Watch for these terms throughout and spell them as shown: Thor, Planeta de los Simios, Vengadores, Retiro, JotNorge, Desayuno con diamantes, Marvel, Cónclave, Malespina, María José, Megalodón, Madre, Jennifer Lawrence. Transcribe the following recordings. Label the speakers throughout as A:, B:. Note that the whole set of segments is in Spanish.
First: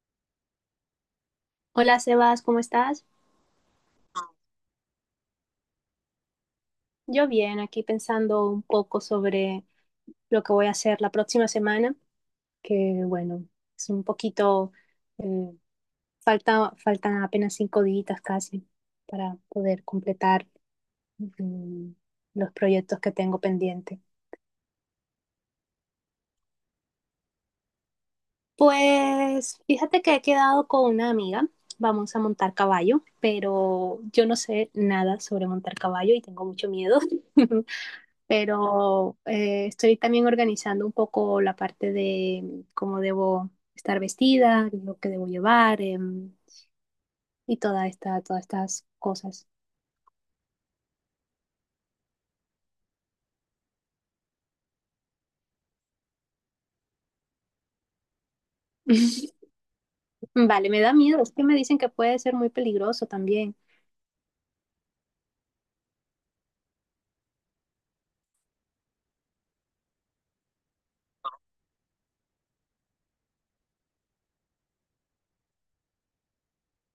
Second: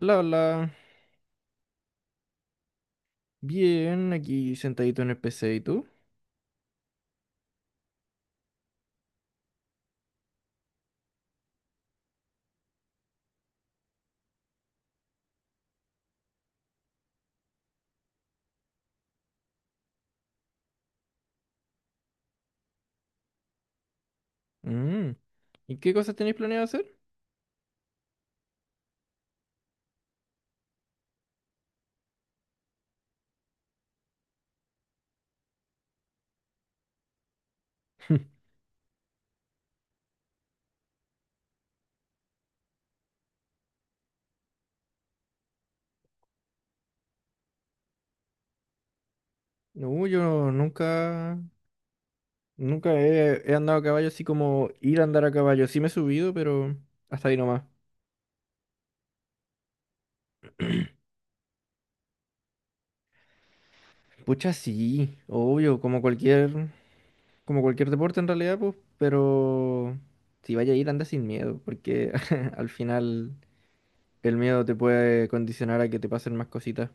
A: Bla, bla.
B: Hola Sebas, ¿cómo estás?
A: Bien, aquí sentadito en el PC, ¿y tú?
B: Yo bien, aquí pensando un poco sobre lo que voy a hacer la próxima semana, que bueno, es un poquito, eh, faltan apenas 5 días casi para poder completar mm, los proyectos que tengo pendiente.
A: Mm. ¿Y qué cosas tenéis planeado hacer?
B: Pues fíjate que he quedado con una amiga, vamos a montar caballo, pero yo no sé nada sobre montar caballo y tengo mucho miedo. Pero estoy también organizando un poco la parte de cómo debo estar vestida, lo que debo llevar, y todas estas cosas.
A: No, yo nunca he andado a caballo, así como ir a andar a caballo. Sí me he subido, pero hasta ahí nomás.
B: Vale, me da miedo, es que me dicen que puede ser muy peligroso también.
A: Pucha, sí, obvio, como cualquier deporte en realidad, pues, pero si vaya a ir, anda sin miedo, porque al final el miedo te puede condicionar a que te pasen más cositas.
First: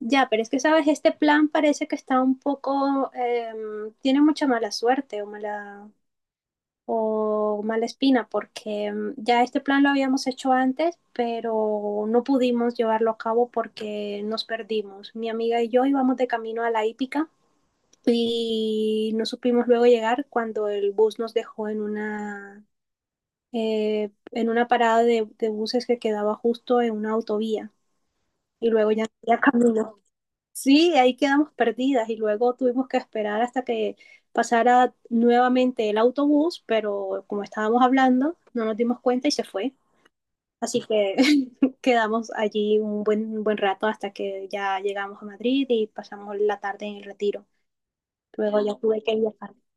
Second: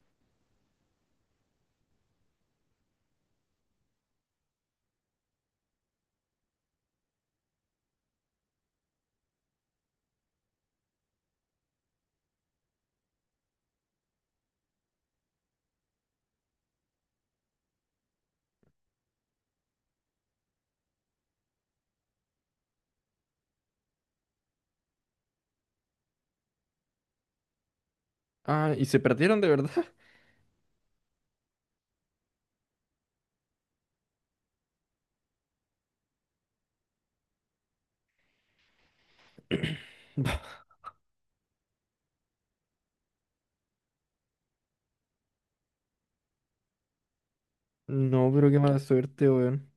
B: Ya, pero es que, ¿sabes? Este plan parece que está un poco, tiene mucha mala suerte o o Malespina, porque ya este plan lo habíamos hecho antes, pero no pudimos llevarlo a cabo porque nos perdimos. Mi amiga y yo íbamos de camino a la hípica y no supimos luego llegar cuando el bus nos dejó en en una parada de buses que quedaba justo en una autovía y
A: Ah, ¿y
B: luego
A: se
B: ya no
A: perdieron
B: había
A: de verdad?
B: camino. Sí, ahí quedamos perdidas y luego tuvimos que esperar hasta que pasara nuevamente el autobús, pero como estábamos hablando, no nos dimos cuenta y se fue. Así que quedamos allí un un buen rato hasta que ya llegamos a Madrid y pasamos la tarde en el Retiro.
A: No, pero qué
B: Luego ya
A: mala
B: tuve que
A: suerte,
B: viajar.
A: weón.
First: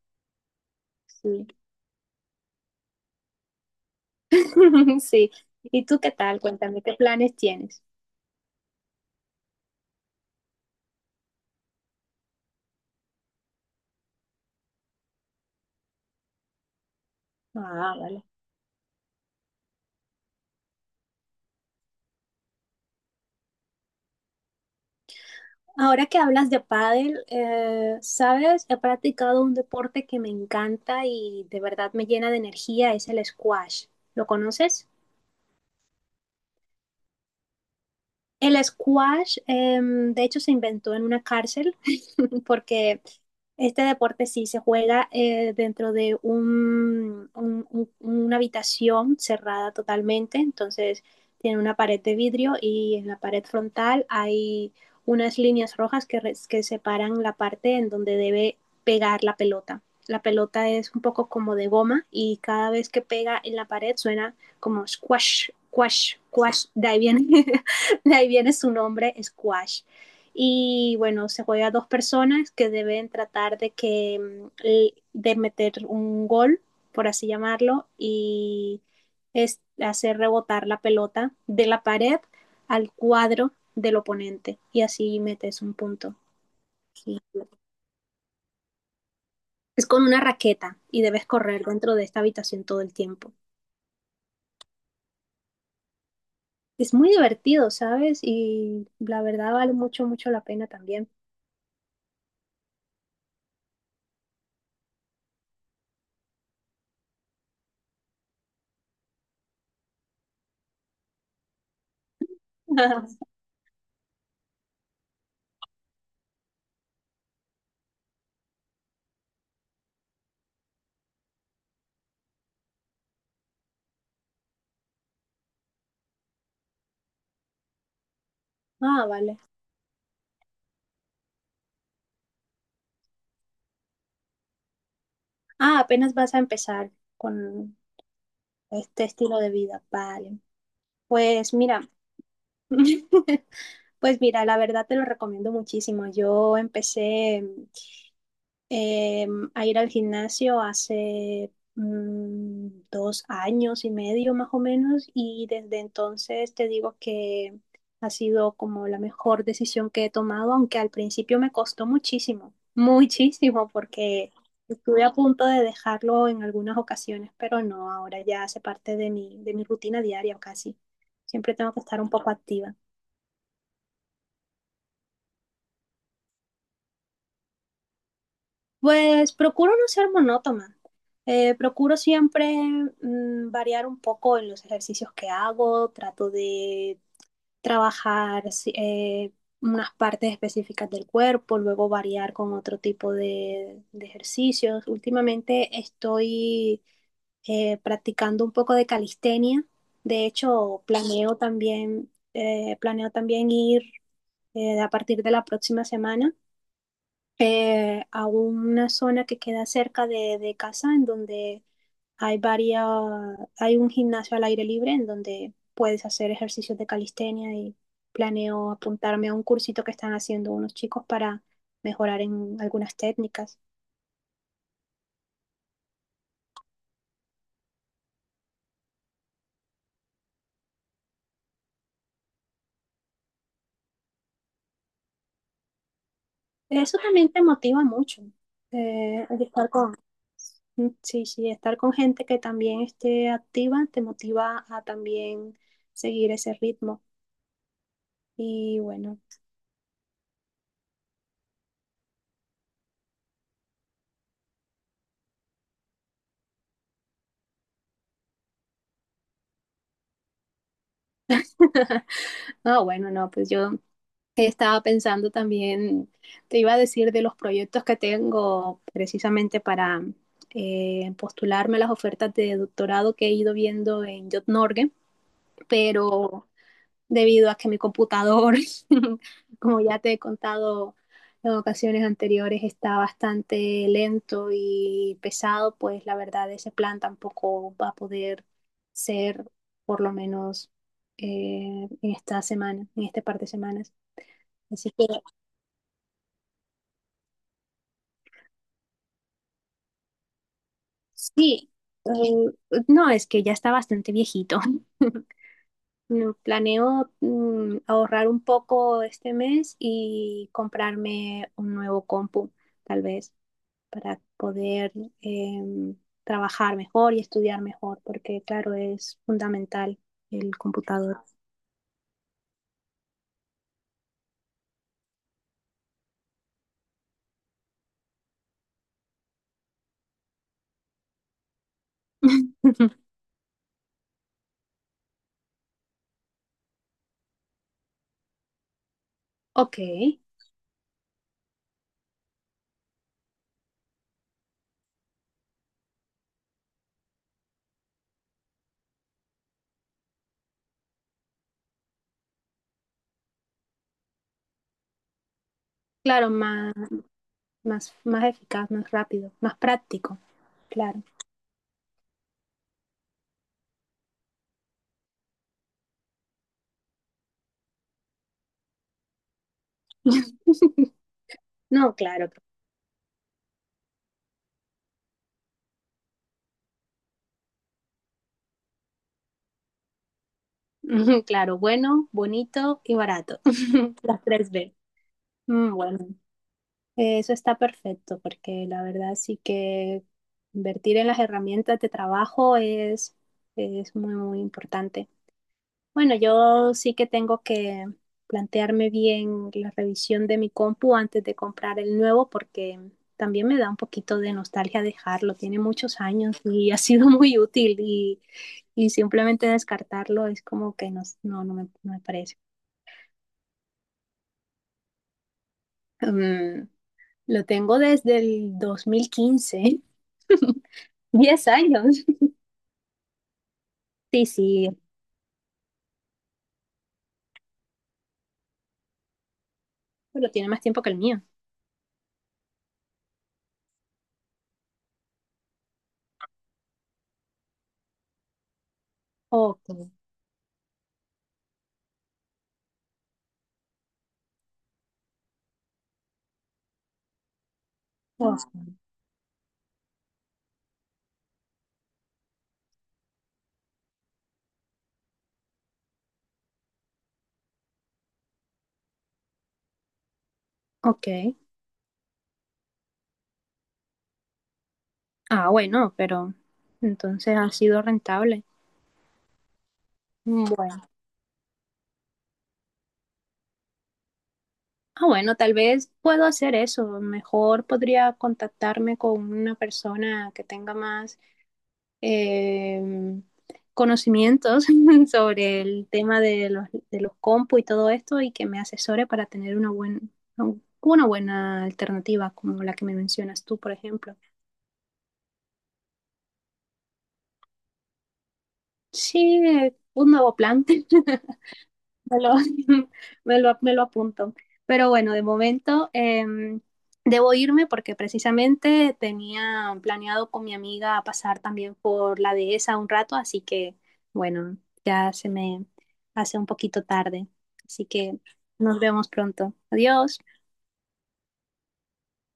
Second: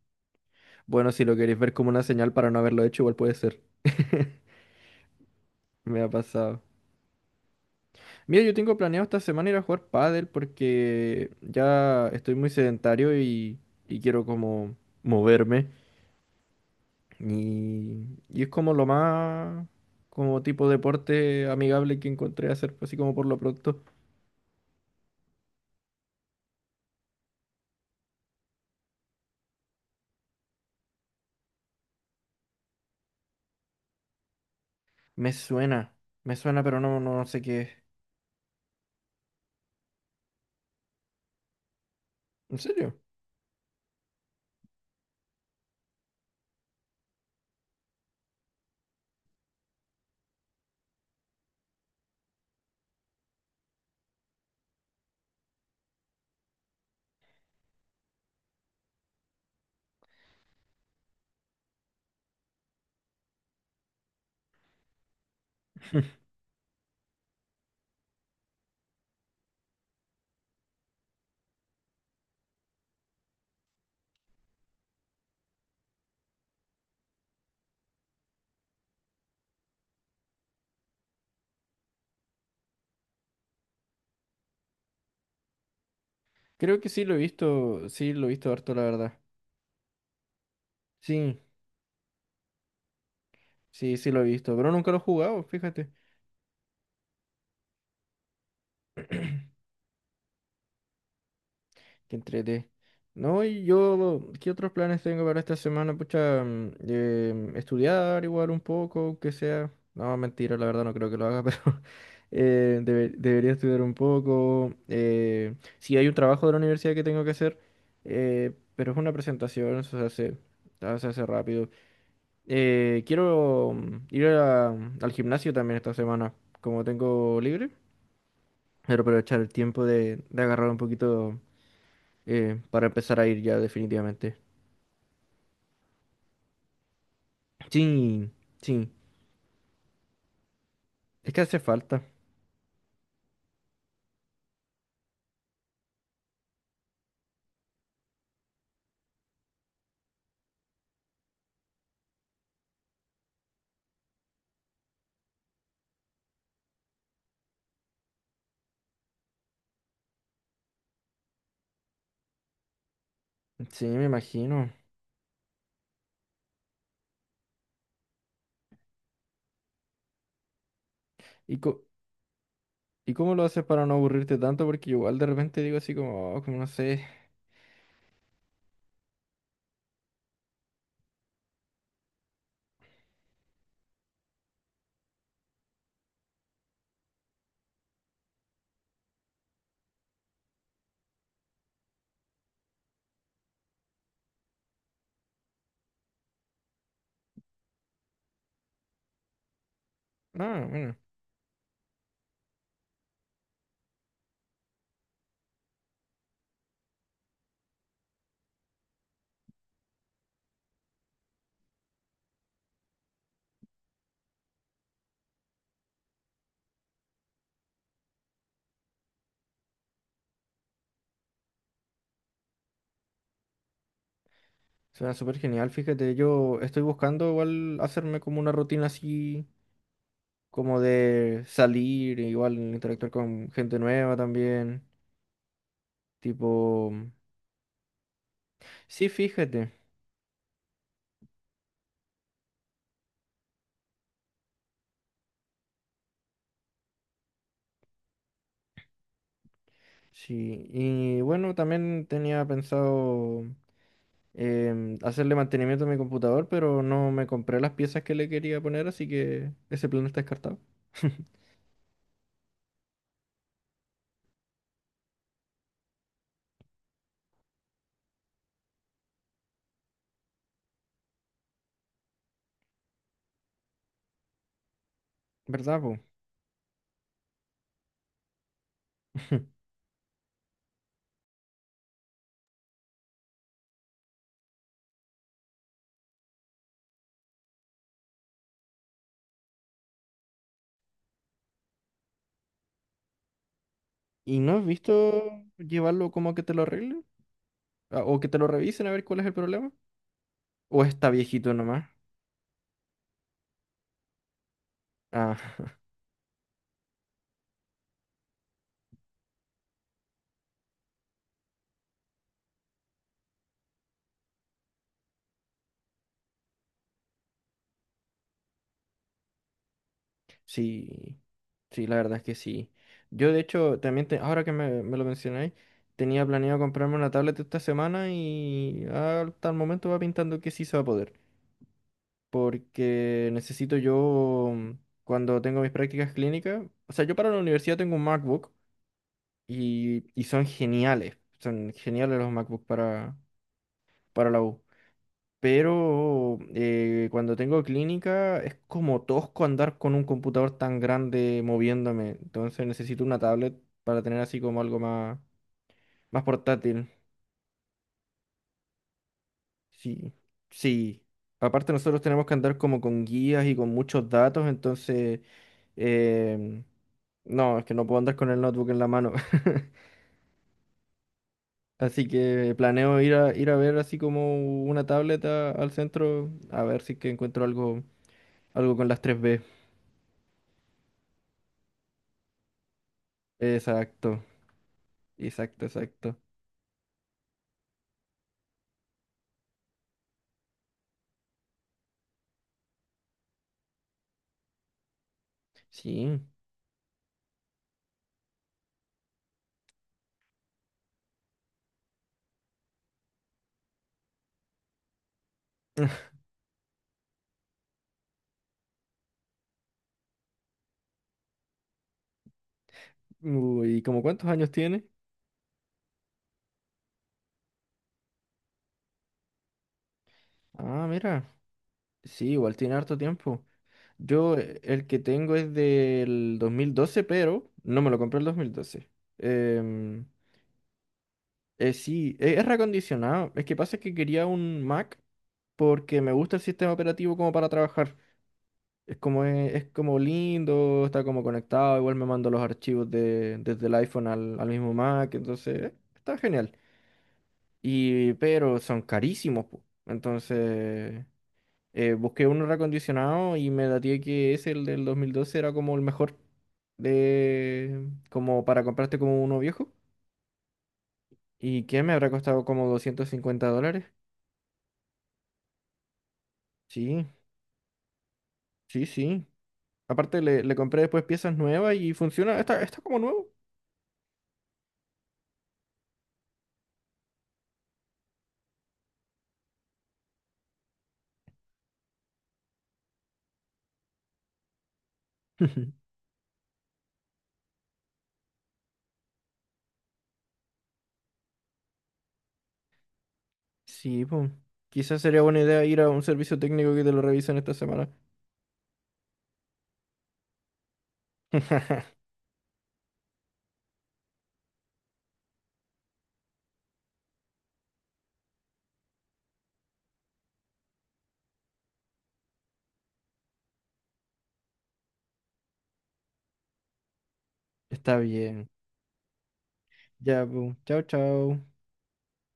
A: Bueno, si lo
B: Sí.
A: queréis ver como una señal para no haberlo hecho, igual puede ser.
B: Sí. ¿Y tú
A: Me ha
B: qué tal?
A: pasado.
B: Cuéntame, ¿qué planes tienes?
A: Mira, yo tengo planeado esta semana ir a jugar pádel porque ya estoy muy sedentario y quiero como moverme.
B: Ah,
A: Y,
B: vale.
A: y es como lo más, como tipo deporte amigable que encontré hacer, así como por lo pronto.
B: Ahora que hablas de pádel, sabes, he practicado un deporte que me encanta y de verdad me llena de energía, es el squash. ¿Lo conoces?
A: Me suena, me suena, pero no sé qué es.
B: El squash, de hecho, se inventó en una cárcel
A: ¿En serio?
B: porque este deporte sí se juega dentro de una habitación cerrada totalmente, entonces tiene una pared de vidrio y en la pared frontal hay unas líneas rojas que, que separan la parte en donde debe pegar la pelota. La pelota es un poco como de goma y cada vez que pega en la pared suena como squash, squash, squash. De ahí viene, de ahí viene su nombre, squash y bueno, se juega a dos personas que deben tratar de que de meter un gol, por así llamarlo, y es hacer rebotar la pelota de la pared al cuadro del oponente y así metes un punto.
A: Creo que sí lo he
B: Sí.
A: visto, sí lo he visto harto, la verdad.
B: Es con una raqueta y debes
A: Sí,
B: correr dentro de esta habitación todo el tiempo.
A: sí, sí lo he visto, pero nunca lo he jugado, fíjate.
B: Es muy divertido, ¿sabes? Y la verdad vale mucho, mucho la pena también.
A: Que entrete. No, y yo, ¿qué otros planes tengo para esta semana? Pucha, estudiar igual un poco, aunque sea. No, mentira, la verdad no creo que lo haga, pero debería estudiar un poco. Sí, hay un trabajo de la universidad que tengo que hacer, pero es una presentación, eso se hace, ah, se hace rápido. Quiero al gimnasio también esta semana, como tengo libre. Quiero
B: Ah, vale.
A: aprovechar el tiempo de agarrar un poquito para empezar a ir ya definitivamente.
B: Ah, apenas vas a empezar con,
A: Sí, sí,
B: este estilo de vida, vale.
A: es que
B: Pues
A: hace
B: mira,
A: falta.
B: pues mira, la verdad te lo recomiendo muchísimo. Yo empecé eh, a ir al gimnasio hace 2 años y medio más o menos y desde entonces te digo que ha sido como la mejor decisión que he tomado, aunque al principio me costó muchísimo, muchísimo,
A: Sí, me
B: porque
A: imagino.
B: estuve a punto de dejarlo en algunas ocasiones, pero no, ahora ya hace parte de de mi rutina diaria casi. Siempre
A: ¿Y,
B: tengo que
A: co-
B: estar un poco activa.
A: y cómo lo haces para no aburrirte tanto? Porque yo igual de repente digo así como: "Oh, como no sé".
B: Pues procuro no ser monótona. Procuro siempre variar un poco en los ejercicios que hago. Trato de trabajar unas partes específicas del cuerpo, luego variar con otro tipo de ejercicios. Últimamente estoy practicando un poco de calistenia. De
A: No,
B: hecho,
A: bueno,
B: planeo también ir a partir de la próxima semana a una zona que queda cerca de casa en donde hay varias, hay un gimnasio al aire libre en donde puedes hacer ejercicios de calistenia y planeo apuntarme a un cursito que están haciendo unos chicos para mejorar en algunas técnicas.
A: suena súper genial. Fíjate, yo estoy buscando igual hacerme como una rutina así, como de salir, igual interactuar con gente nueva también. Tipo,
B: Eso también te motiva mucho,
A: sí,
B: el estar
A: fíjate.
B: con, sí, sí, estar con gente que también esté activa te motiva a también seguir ese ritmo. Y bueno,
A: Sí, y bueno, también tenía pensado, hacerle mantenimiento a mi computador, pero no me compré las piezas que le quería poner, así que ese plan está descartado.
B: no, bueno, no, pues yo estaba pensando también, te iba a decir de los proyectos que tengo precisamente para postularme a las ofertas de doctorado que he ido viendo en JotNorge,
A: ¿Verdad, po?
B: pero debido a que mi computador, como ya te he contado en ocasiones anteriores, está bastante lento y pesado, pues la verdad ese plan tampoco va a poder ser por lo menos en esta semana, en este par de semanas.
A: ¿Y no has
B: Así que
A: visto llevarlo como a que te lo arreglen? Ah, ¿o que te lo revisen a ver cuál es el problema? ¿O está viejito
B: sí,
A: nomás?
B: eh, no, es que ya está bastante viejito.
A: Ah,
B: No, planeo ahorrar un poco este mes y comprarme un nuevo compu, tal vez, para poder em, trabajar mejor y estudiar mejor, porque claro, es fundamental el
A: sí.
B: computador.
A: Sí, la verdad es que sí. Yo, de hecho, también, ahora que me lo mencionáis, tenía planeado comprarme una tablet esta semana y hasta el momento va pintando que sí se va a poder. Porque necesito yo, cuando tengo mis prácticas clínicas, o sea, yo para la universidad tengo un MacBook
B: Ok,
A: y son geniales los MacBook para la U. Pero cuando tengo clínica es como tosco andar con un computador tan grande moviéndome, entonces necesito una tablet para tener así como algo más, más
B: claro,
A: portátil.
B: más eficaz, más rápido, más
A: Sí,
B: práctico, claro.
A: sí. Aparte nosotros tenemos que andar como con guías y con muchos datos, entonces… em, no, es que no puedo andar con el notebook en la mano.
B: No,
A: Así
B: claro,
A: que planeo ir a ver así como una tableta al centro, a ver si es que encuentro algo, algo con las tres b.
B: claro, bueno, bonito y barato. Las
A: Exacto,
B: tres B.
A: exacto,
B: Mm, bueno,
A: exacto.
B: eso está perfecto porque la verdad sí que invertir en las herramientas de trabajo es muy, muy importante. Bueno,
A: Sí.
B: yo sí que tengo que plantearme bien la revisión de mi compu antes de comprar el nuevo porque también me da un poquito de nostalgia dejarlo. Tiene muchos años y ha sido muy útil y simplemente descartarlo es como que no, no, no me parece.
A: Uy, ¿y como cuántos años tiene?
B: Mm, lo tengo desde el 2015
A: Ah, mira.
B: 10 años.
A: Sí, igual tiene harto tiempo.
B: Sí,
A: Yo
B: sí,
A: el que tengo es del 2012, pero no me lo compré el 2012. Em,
B: pero tiene más tiempo que el mío.
A: sí, es reacondicionado. Es que pasa que quería un Mac porque me gusta el sistema operativo como para trabajar. Es,
B: Ok,
A: como lindo, está como conectado, igual me mando los archivos desde el iPhone al, al mismo Mac, entonces está genial. Y, pero
B: ok,
A: son carísimos, po. Entonces… busqué uno reacondicionado y me daté que ese, el del 2012, era como el mejor de… como para comprarte como uno viejo.
B: ok.
A: ¿Y qué? Me habrá costado como $250.
B: Ah, bueno, pero
A: Sí,
B: entonces ha sido rentable.
A: sí, sí. Aparte le
B: Bueno.
A: compré después piezas nuevas y funciona. Está, está como nuevo.
B: Ah, bueno, tal vez puedo hacer eso. Mejor podría contactarme con una persona que tenga más eh, conocimientos sobre el tema de de los compu y todo esto y que me asesore para tener una buena alternativa como la que me mencionas tú, por
A: Sí,
B: ejemplo.
A: pues. Quizás sería buena idea ir a un servicio técnico que te lo revisen esta semana.
B: Sí, un nuevo plan. Me lo, me lo apunto. Pero bueno, de momento debo irme porque precisamente tenía planeado con mi amiga pasar también por la dehesa un rato, así que bueno, ya se me hace un poquito tarde. Así
A: Está
B: que
A: bien.
B: nos vemos pronto. Adiós.
A: Ya, pues. Chao, chao.